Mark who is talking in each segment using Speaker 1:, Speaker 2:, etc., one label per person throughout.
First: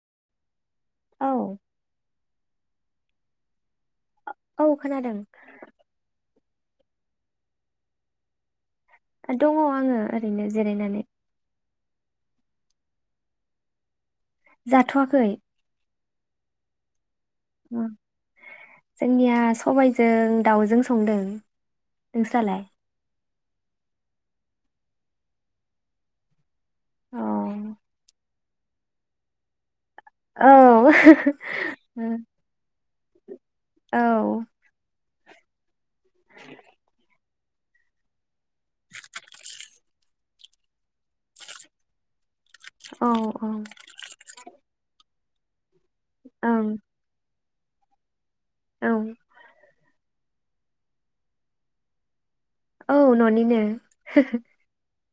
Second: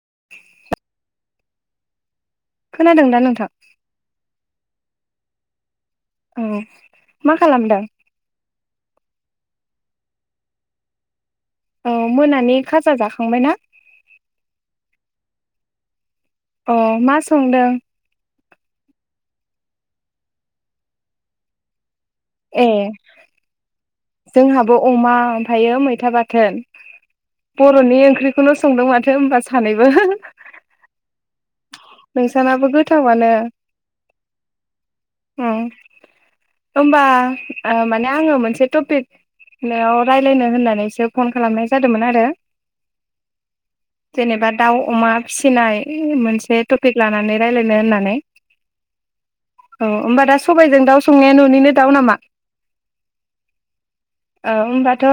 Speaker 1: [inaudible]
Speaker 2: औ
Speaker 1: खोनादों दा नोंथां
Speaker 2: औ खोनादों
Speaker 1: औ मा खालामदों
Speaker 2: दङ आङो ओरैनो जिरायनानै
Speaker 1: औ मोनानि खाजा जाखांबायना
Speaker 2: जाथ'वाखै
Speaker 1: अ मा संदों
Speaker 2: उम जोंनिया सबायजों दाउजों संदों नोंस्रालाय
Speaker 1: ए जोंहाबो अमा ओमफ्रायो मैथा बाथोन
Speaker 2: औ
Speaker 1: बर'नि ओंख्रि खौनो संदों माथो होनबा सानै
Speaker 2: औ [unintelligible]
Speaker 1: नोंसानाबो गोथावानो
Speaker 2: औ
Speaker 1: ओं ओमबा माने आङो मोनसे टपिक रायज्लायनो होननानैसो फन खालामनाय जादोंमोन आरो
Speaker 2: ओं औ
Speaker 1: जेनेबा दाउ अमा फिसिनाय मोनसे टपिक लानानै रायलायनो होननानै
Speaker 2: औ
Speaker 1: अ होमबा दा सबबायजों दाउ संनाया न'निनो दाउ नामा
Speaker 2: औ न'निनो
Speaker 1: औ होमबाथ'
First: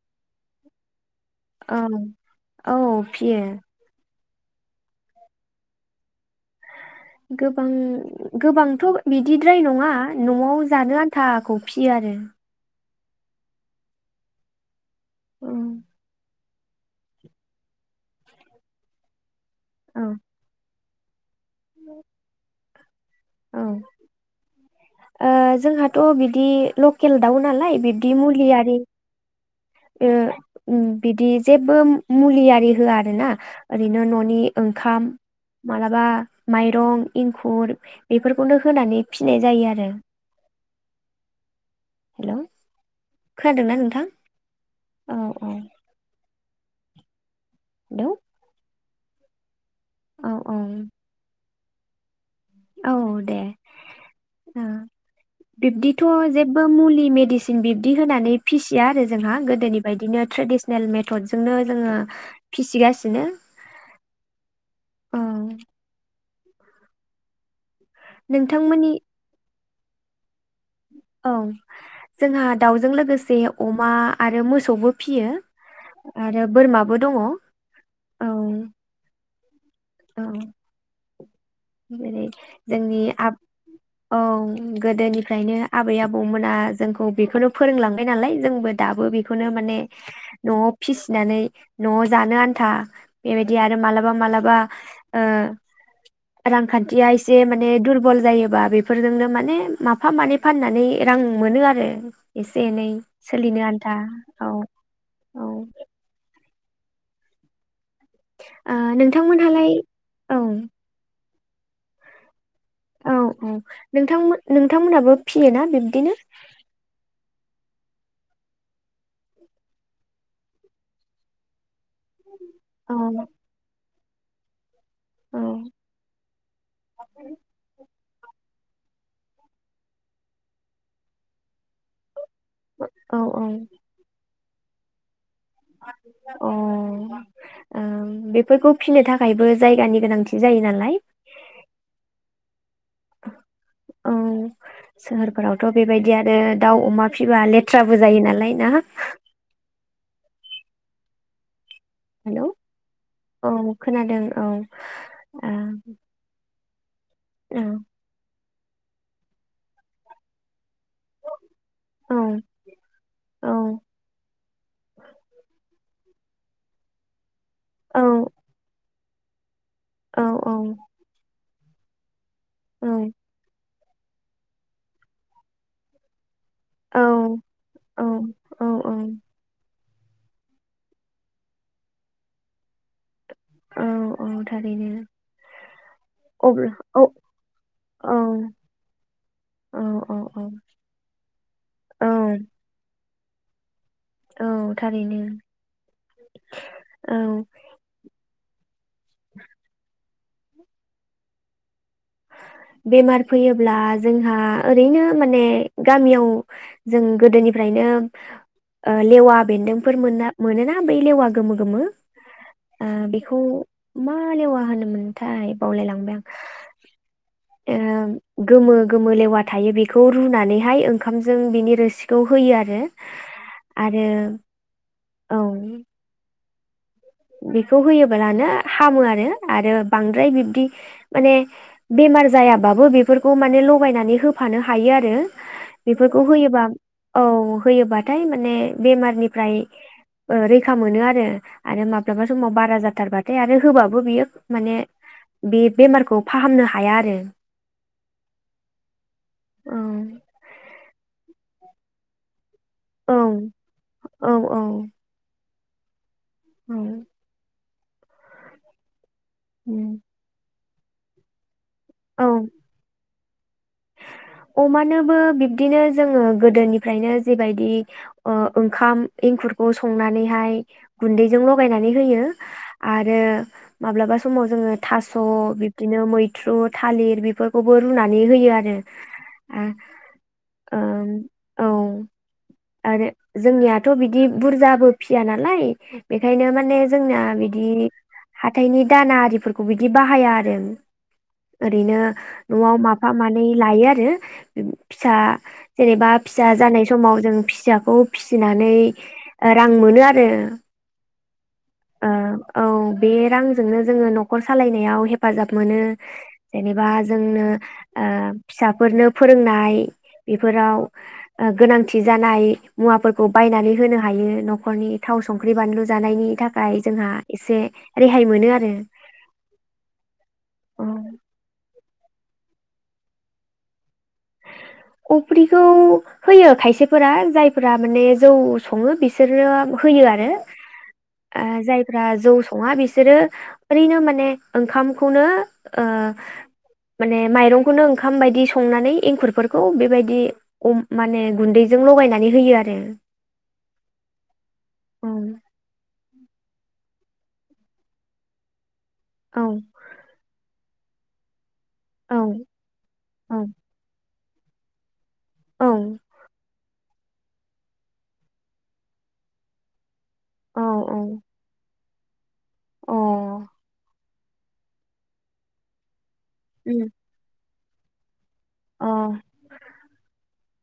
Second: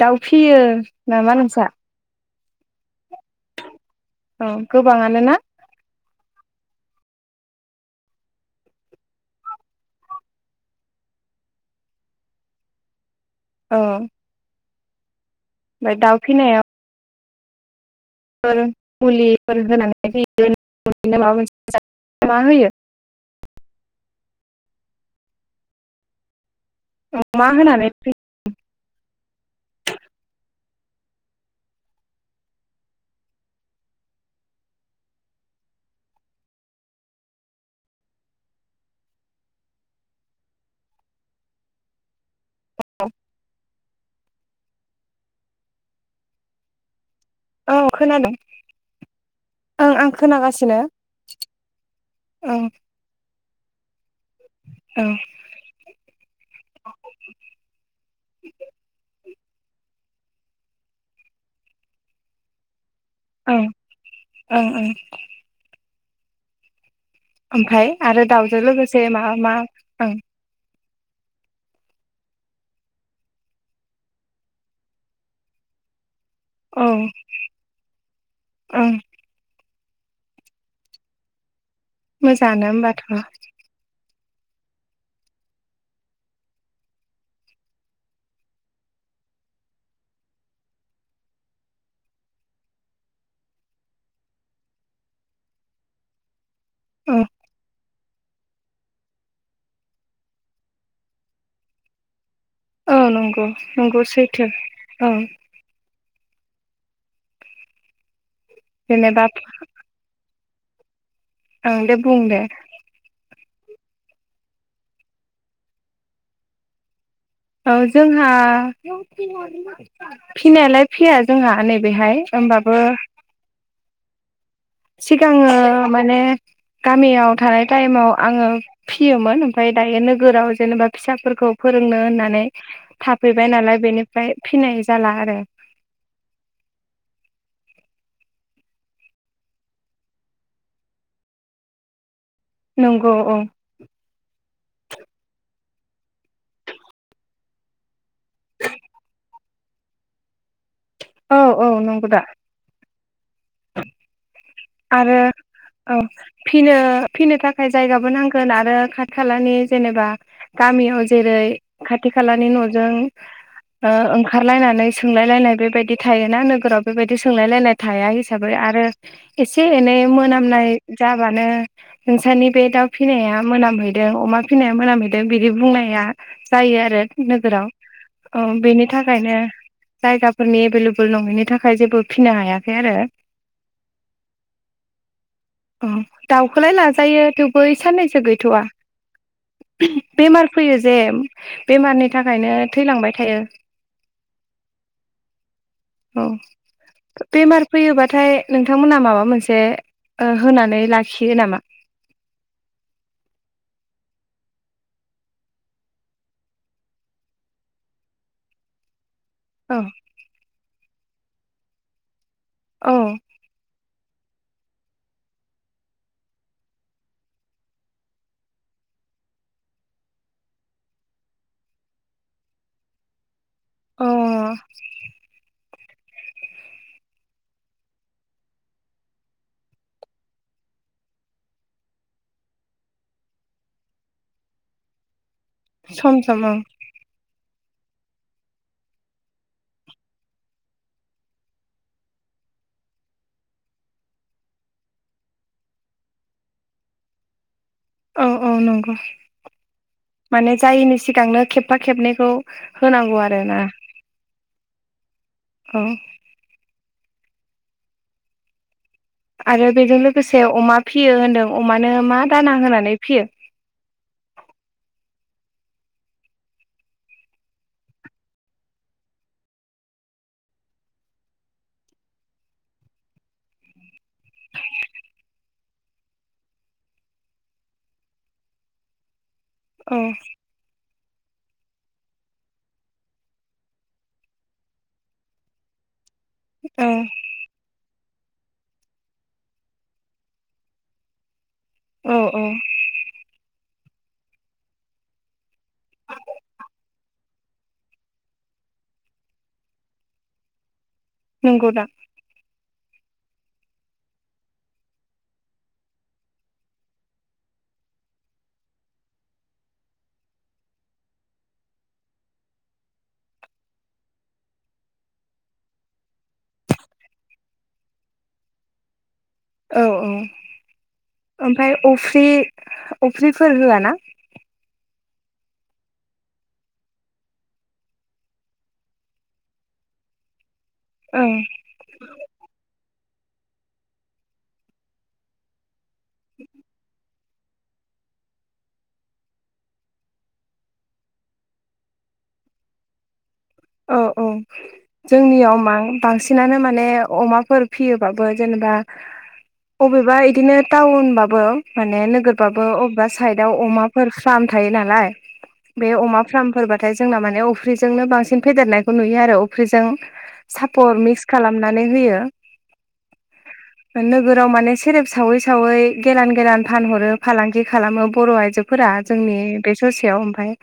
Speaker 1: दाउ फियो नामा नोंसा
Speaker 2: औ औ फियो
Speaker 1: औ गोबाङानो ना
Speaker 2: गोबां गोबांथ' बिदिद्राय नङा न'आव जानो आन्थाखौ फिसियो आरो
Speaker 1: औ
Speaker 2: औ
Speaker 1: ओमफ्राय दाउ फिनायाव मुलि फोर
Speaker 2: औ
Speaker 1: होनानै फियो [unintelligible] मा होयो
Speaker 2: औ ओ जोंहाथ' बिदि लकेल दाउ
Speaker 1: मा
Speaker 2: नालाय
Speaker 1: होनानै फि
Speaker 2: बिब्दि मुलि आरि ओ बिदि जेबो मुलि आरि होआ आरोना ओरैनो न'नि ओंखाम मालाबा माइरं इंखुर बेफोरखौनो होनानै फिनाय जायो आरो हेलौ खोनादोंना नोंथां औ औ
Speaker 1: औ
Speaker 2: हेलौ
Speaker 1: खोनादों ओ आं
Speaker 2: औ औ
Speaker 1: खोनागासिनो ओं
Speaker 2: औ दे ओ
Speaker 1: ओं
Speaker 2: बिब्दिथ' जेबो मुलि मेडिसिन बिब्दि होनानै फिसिया आरो जोंहा गोदोनि बायदिनो ट्रेडिसनेल मेथदजोंनो जोङो फिसिगासिनो
Speaker 1: ओं ओं ओं
Speaker 2: औ [inaudible]
Speaker 1: ओमफाय आरो दावजों
Speaker 2: नोंथांमोननि
Speaker 1: लोगोसे मा मा ओं
Speaker 2: औ जोंहा दाउजों लोगोसे अमा आरो मोसौबो फियो आरो बोरमाबो दङ औ
Speaker 1: ओं
Speaker 2: औ जेरै
Speaker 1: मोजाङानो
Speaker 2: जोंनि
Speaker 1: होमबाथ'
Speaker 2: आबाद औ गोदोनिफ्रायनो आबै आबौमोना जोंखौ बेखौनो फोरोंलांबायनालाय जोंबो दाबो बेखौनो माने न'आव फिसिनानै न'आव जानो आन्था बेबायदि आरो मालाबा मालाबा ओ रांखान्थिया
Speaker 1: औ
Speaker 2: एसे माने दुर बल जायोबा बेफोरजोंनो माने माफा मानै फाननानै रां मोनो आरो एसे एनै
Speaker 1: औ नंगौ
Speaker 2: सोलिनो आन्था
Speaker 1: नंगौ सैथो
Speaker 2: औ औ ओ
Speaker 1: जेनेबा
Speaker 2: नोंथांमोनहालाय औ
Speaker 1: ओं दे बुं दे
Speaker 2: औ औ नोंथांमोन नोंथांमोनहाबो फियो ना बिब्दिनो?
Speaker 1: औ जोंहा फिनायालाय फिया जोंहा नै बेहाय ओमबाबो
Speaker 2: औ औ
Speaker 1: सिगाङो माने गामियाव थानाय टाइमाव आङो फियोमोन ओमफ्राय दायो नोगोराव जेनेबा फिसाफोरखौ फोरोंनो होननानै
Speaker 2: औ औ
Speaker 1: थाफैबाय नालाय बेनिफ्राय फिनाय जाला आरो
Speaker 2: अ ओम बेफोरखौ फिनो थाखायबो जायगानि गोनांथि जायो नालाय।
Speaker 1: नंगौ औ
Speaker 2: औ सोहोर फोराव थ' बेबायदि आरो दाउ अमा फिसिबा लेथ्राबो जायो नालाय ना
Speaker 1: औ औ नंगौ दा
Speaker 2: हेलौ औ खोनादों औ।
Speaker 1: आरो
Speaker 2: आ
Speaker 1: औ फिनो फिनो
Speaker 2: औ
Speaker 1: थाखाय जायगाबो नां गोन आरो खाथि खालानि जेनेबा गामियाव जेरै खाथि
Speaker 2: औ
Speaker 1: खालानि न'जों
Speaker 2: औ
Speaker 1: ओ ओंखारलायनानै सोंलायलायनाय बेबायदि थायो ना नोगोराव बेबायदि सोंलायलायनाय
Speaker 2: औ
Speaker 1: थाया हिसाबै आरो [unintelligible] एसे एनै
Speaker 2: औ
Speaker 1: मोनामनाय जाबानो [unintelligible] आसानि बे दा
Speaker 2: औ
Speaker 1: फिनाया मोनामहै दों अमा फिसिनाया मोनामहैदों बिदि बुंनाया जायो आरो नोगोराव औ बेनि थाखायनो जायगाफोरनि एभेलेबोल नङिनि थाखाय जेबो फिनो हायाखै आरो
Speaker 2: औ औ थारैनो अब्ला
Speaker 1: दाउखौलाय
Speaker 2: औ
Speaker 1: लाजायो थेवबो
Speaker 2: औ औ
Speaker 1: साननैसो गैथ'वा
Speaker 2: औ
Speaker 1: बेमार फैयो जे बेमारनि थाखायनो
Speaker 2: औ
Speaker 1: थैलांबाय थ थायो
Speaker 2: औ थारैनो
Speaker 1: औ
Speaker 2: औ
Speaker 1: बेमार फैयोबाथाय नोंथांमोना माबा मोनसे ओ होनानै लाखियो नामा
Speaker 2: बेमार फैयोब्ला जोंहा ओरैनो माने गामियाव जों गोदोनिफ्रायनो ओ लेवा
Speaker 1: औ
Speaker 2: बेन्दोंफोर मोन मोनो ना बे लेवा गोमो गोमो ओ
Speaker 1: औ
Speaker 2: बेखौ मा लेवा होनोमोनथाय बावलायलांबाय आं ओ गोमो गोमो लेवा थायो बेखौ रुनानैहाय ओंखामजों बिनि रोसिखौ होयो आरो
Speaker 1: अ
Speaker 2: आरो औ बेखौ होयोब्लानो हामो आरो आरो बांद्राय बिब्दि माने बेमार जायाबाबो बेफोरखौ माने लगायनानै होफानो हायो आरो
Speaker 1: सम
Speaker 2: बेफोरखौ
Speaker 1: सम
Speaker 2: होयोबा
Speaker 1: औ
Speaker 2: औ होयोबाथाय माने बेमारनिफ्राय ओ रैखा मोनो आरो आरो माबा माब्लाबा समाव बारा जाथारबाथाय आरो होबाबो बियो माने बे बेमारखौ फाहामनो हाया आरो
Speaker 1: औ औ नंगौ
Speaker 2: औ
Speaker 1: माने जायैनि सिगांनो खेबफा खेबनैखौ होनांगौ
Speaker 2: औ
Speaker 1: आरोना
Speaker 2: औ औ
Speaker 1: औ
Speaker 2: औ
Speaker 1: आरो बेजों
Speaker 2: उम
Speaker 1: लोगोसे अमा फियो होनदों अमानो मा
Speaker 2: औ
Speaker 1: दाना होनानै फियो
Speaker 2: अमानोबो बिब्दिनो जोङो गोदोनिफ्रायनो जेबायदि ओ ओंखाम एंखुरखौ संनानैहाय गुन्दैजों लगायनानै होयो आरो माब्लाबा समाव जोङो थास' बिब्दिनो मैथ्रु थालिर बेफोरखौबो रुनानै होयो आरो आ
Speaker 1: औ
Speaker 2: ओं औ आरो जोंनियाथ' बिदि बुरजाबो फिया नालाय बेखायनो माने
Speaker 1: औ
Speaker 2: जोंना बिदि हाथाइनि दाना आरिफोरखौ बिदि बाहाया आरो ओरैनो
Speaker 1: औ औ
Speaker 2: न'आव माफा मानै थायो आरो फिसा जेनेबा फिसा जानाय समाव जों फिसाखौ फिसिनानै ओ रां मोनो आरो
Speaker 1: नंगौदा
Speaker 2: ओ औ बे रांजोंनो जोङो नखर सालायनायाव हेफाजाब मोनो जेनेबा जोंनो ओ फिसाफोरनो फोरोंनाय बेफोराव गोनांथि जानाय मुवाफोरखौ बायनानै होनो हायो नखरनि थाव संख्रि बानलु जानायनि था खाय जोंहा एसे रेहाय मोनो आरो
Speaker 1: औ औ ओमफाय अफ्रि अफ्रिफोर होआ ना
Speaker 2: अफ्रिखौ होयो खायसेफोरा जायफोरा माने जौ सङो बिसोरो होयो आरो
Speaker 1: ओं
Speaker 2: ओ जायफ्रा जौ सङा बिसोरो ओरैनो माने ओंखामखौनो ओ माने माइरंखौनो ओंखाम बायदि संनानै एंखुरफोरखौ बेबायदि अम माने गुन्दैजों लगायनानै होयो आरो
Speaker 1: औ औ जोंनियाव मां बांसिनानो माने अमाफोर फियोबाबो जेनेबा अबेबा इदिनो टाउनबाबो माने नोगोरबाबो अबेबा साइदाव अमाफोर फाम थायो नालाय बे अमा फ्रामफोर बा थाय जोंना माने अफ्रिजोंनो बांसिन फेदेरनायखौ नुयो आरो अफ्रिजों सापर मिस खालामना नै होयो
Speaker 2: अ
Speaker 1: नोगोराव माने सेरेब सावै सावै गोरान गोरान फानहरो फालां गि खालामो बर' आइजोफोरा जोंनि बे ससेयाव ओमफाय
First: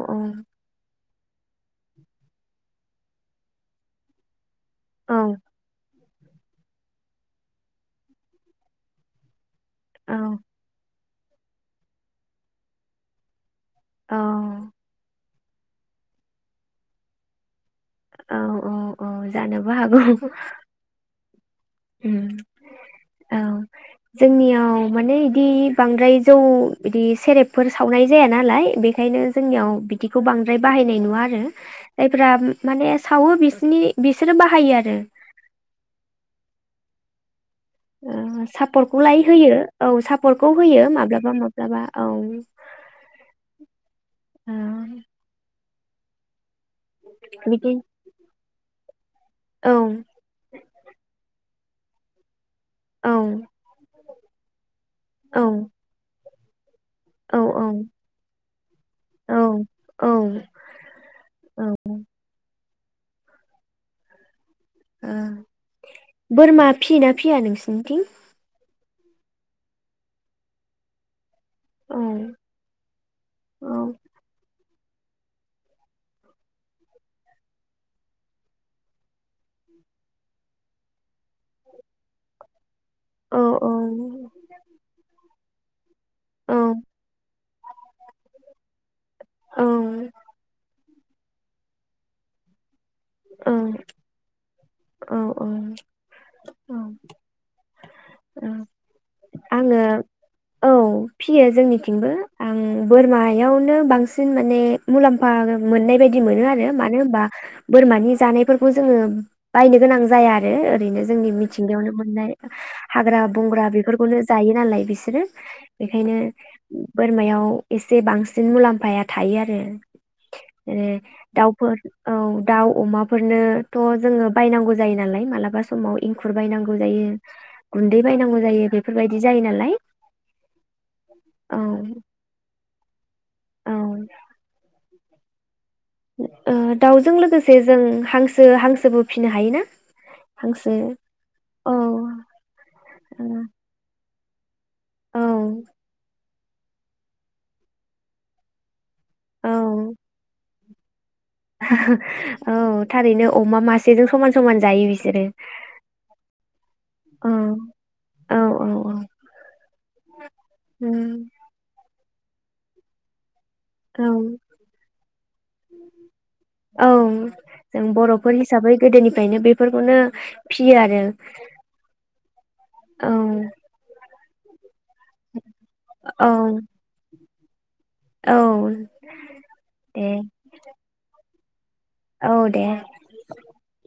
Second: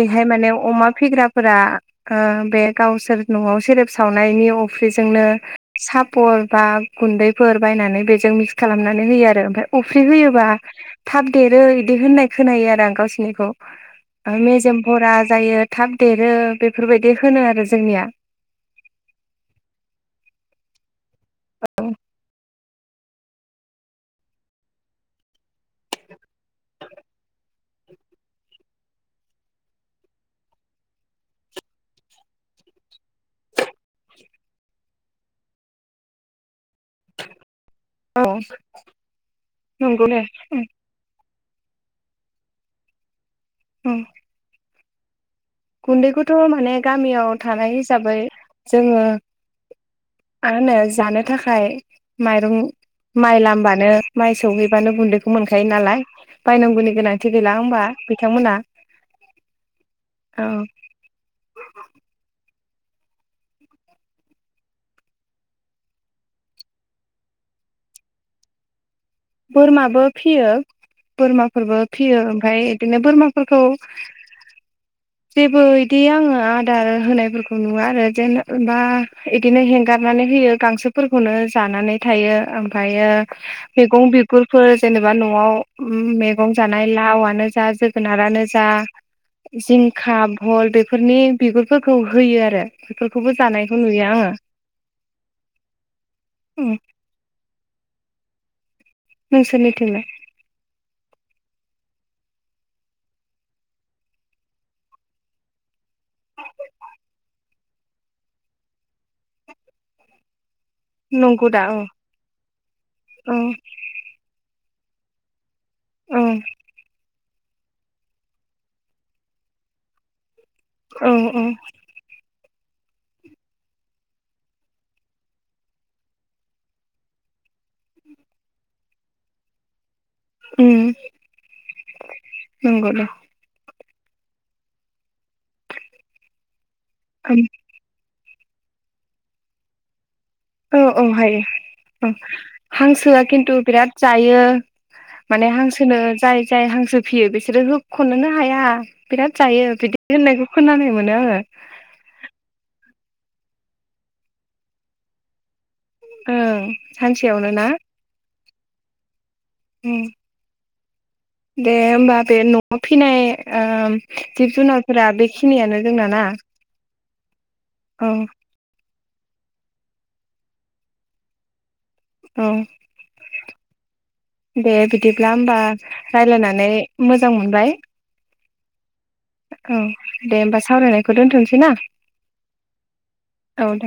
Speaker 1: बेहाय माने अमा फिग्रा फोरा ओ बे गावसोर न'आव सेरेब सावनायनि अ फ्रिजोंनो साब पर बा गुन्दैफोर बायनानै बेजों मिक्स खालामनानै होयो आरो ओमफाय अफ्रि होयोबा थाब देरो इदि होननाय खोनायो आरो आं गावसोरनिखौ ओ मेजेम भरा जायो थाब देरो बे फोरबायदि होनो आरो जोंनिया
Speaker 2: औ औ औ जानोबो हागौ। उम औ जोंनियाव माने इदि बांद्राय जौ बिदि सेरेबफोर सावनाय जाया नालाय बेखायनो जोंनियाव बिदिखौ बांद्राय बाहायनाय नुवा आरो जायफ्रा माने सावो बिसोनि बिसोरो बाहायो आरो
Speaker 1: औ
Speaker 2: ओ सार्पखौलाय होयो औ
Speaker 1: नंगौ दे
Speaker 2: सार्पखौ होयो माब्लाबा मा- ब्लाबा औ। ओं
Speaker 1: गुन्दैखौथ' मा माने गामियाव
Speaker 2: बिदि
Speaker 1: थानाय हिसाबै जोङो
Speaker 2: औ
Speaker 1: मा होनो जानो थाखाय माइरं
Speaker 2: औ
Speaker 1: माइ लामबानो माइ सौहैबानो गुन्दैखौ मोनखायो नालाय बाय नांगौनि गोनांथि
Speaker 2: औ
Speaker 1: गैला होमबा बिथांमोना औ
Speaker 2: ओ बोरमा फियोना फिया नोंसिनिथिं
Speaker 1: बोरमाबो फियो बोरमाफोरबो
Speaker 2: औ
Speaker 1: फियो ओमफ्राय बिदिनो बोरमाफोरखौ
Speaker 2: औ
Speaker 1: जेबो इदि आङो आदार होनायफोरखौ नुवा आरो जेनेबा बिदिनो हेंगारनानै होयो गांसोफोरखौनो जानानै थायो ओ
Speaker 2: औ
Speaker 1: फायो मैगं बिगुरफोर जेनेबा न'आव मैगं
Speaker 2: औ
Speaker 1: जानाय लावनो जा जोगोनारानो जा
Speaker 2: औ
Speaker 1: जिंखा भल बे फोरनि बिगुरफोरखौ होयो आरो बेफोरखौबो जानायखौ नुयो आङो
Speaker 2: औ औ औ
Speaker 1: उम
Speaker 2: औ आङो
Speaker 1: नोंसोरनिथिंलाय
Speaker 2: औ फियो जोंनिथिंबो आं बोरमायावनो बांसिन माने मुलाम्फा मोननाय बायदि मोनो आरो मानो होनबा बोरमानि जानायफोरखौ जोङो बायनो गोनां जाया आरो ओरैनो जोंनि
Speaker 1: नंगौ दा औ
Speaker 2: मिथिंगायावनो मोननाय हाग्रा
Speaker 1: औ
Speaker 2: बंग्रा बेफोरखौनो जायो नालाय बिसोरो बेखायनो
Speaker 1: औ
Speaker 2: मायाव एसे बांसिन मुलाम्फाया थायो आरो ए
Speaker 1: औ औ
Speaker 2: दाउफोर औ दाउ अमाफोरनोथ' जोङो बायनांगौ जायो नालाय मालाबा समाव एंखुर बायनांगौ जायो गुन्दै बायनांगौ जायो बेफोरबायदि जायो नालाय
Speaker 1: उम
Speaker 2: औ
Speaker 1: नंगौ दे
Speaker 2: औ ओ दाउजों लोगोसे जों हांसो बो हांसोबो फिसिनो हायो ना
Speaker 1: औ औ हायो औ हांसोआ खिन्थु बिराद जायो
Speaker 2: औ
Speaker 1: माने हांसोनो जाय जाय हांसो फियो बिसोरो हो खनोनो हाया बिराद
Speaker 2: औ
Speaker 1: जायो बिदि होननायखौ [unintelligible]
Speaker 2: [unintelligible] औ थारैनो अमा मासेजों समान समान जायो बिसोरो
Speaker 1: ओं
Speaker 2: औ
Speaker 1: सानसेयावनो ना
Speaker 2: औ औ औ
Speaker 1: ओं
Speaker 2: उम
Speaker 1: दे होमबा बे न'आव फिनाय ओ
Speaker 2: औ
Speaker 1: जिब जुनारफोरा बेखिनियानो जोंना ना
Speaker 2: औ
Speaker 1: औ
Speaker 2: फायनो बेफोरखौनो फियो आरो
Speaker 1: औ
Speaker 2: औ
Speaker 1: दे बिदिब्ला होमबा
Speaker 2: औ
Speaker 1: रायलायनानै मोजां मोजां मोनबाय
Speaker 2: औ
Speaker 1: औ दे होमबा सावरायनायखौ दोनथ'सै ना
Speaker 2: औ दे
Speaker 1: औ दे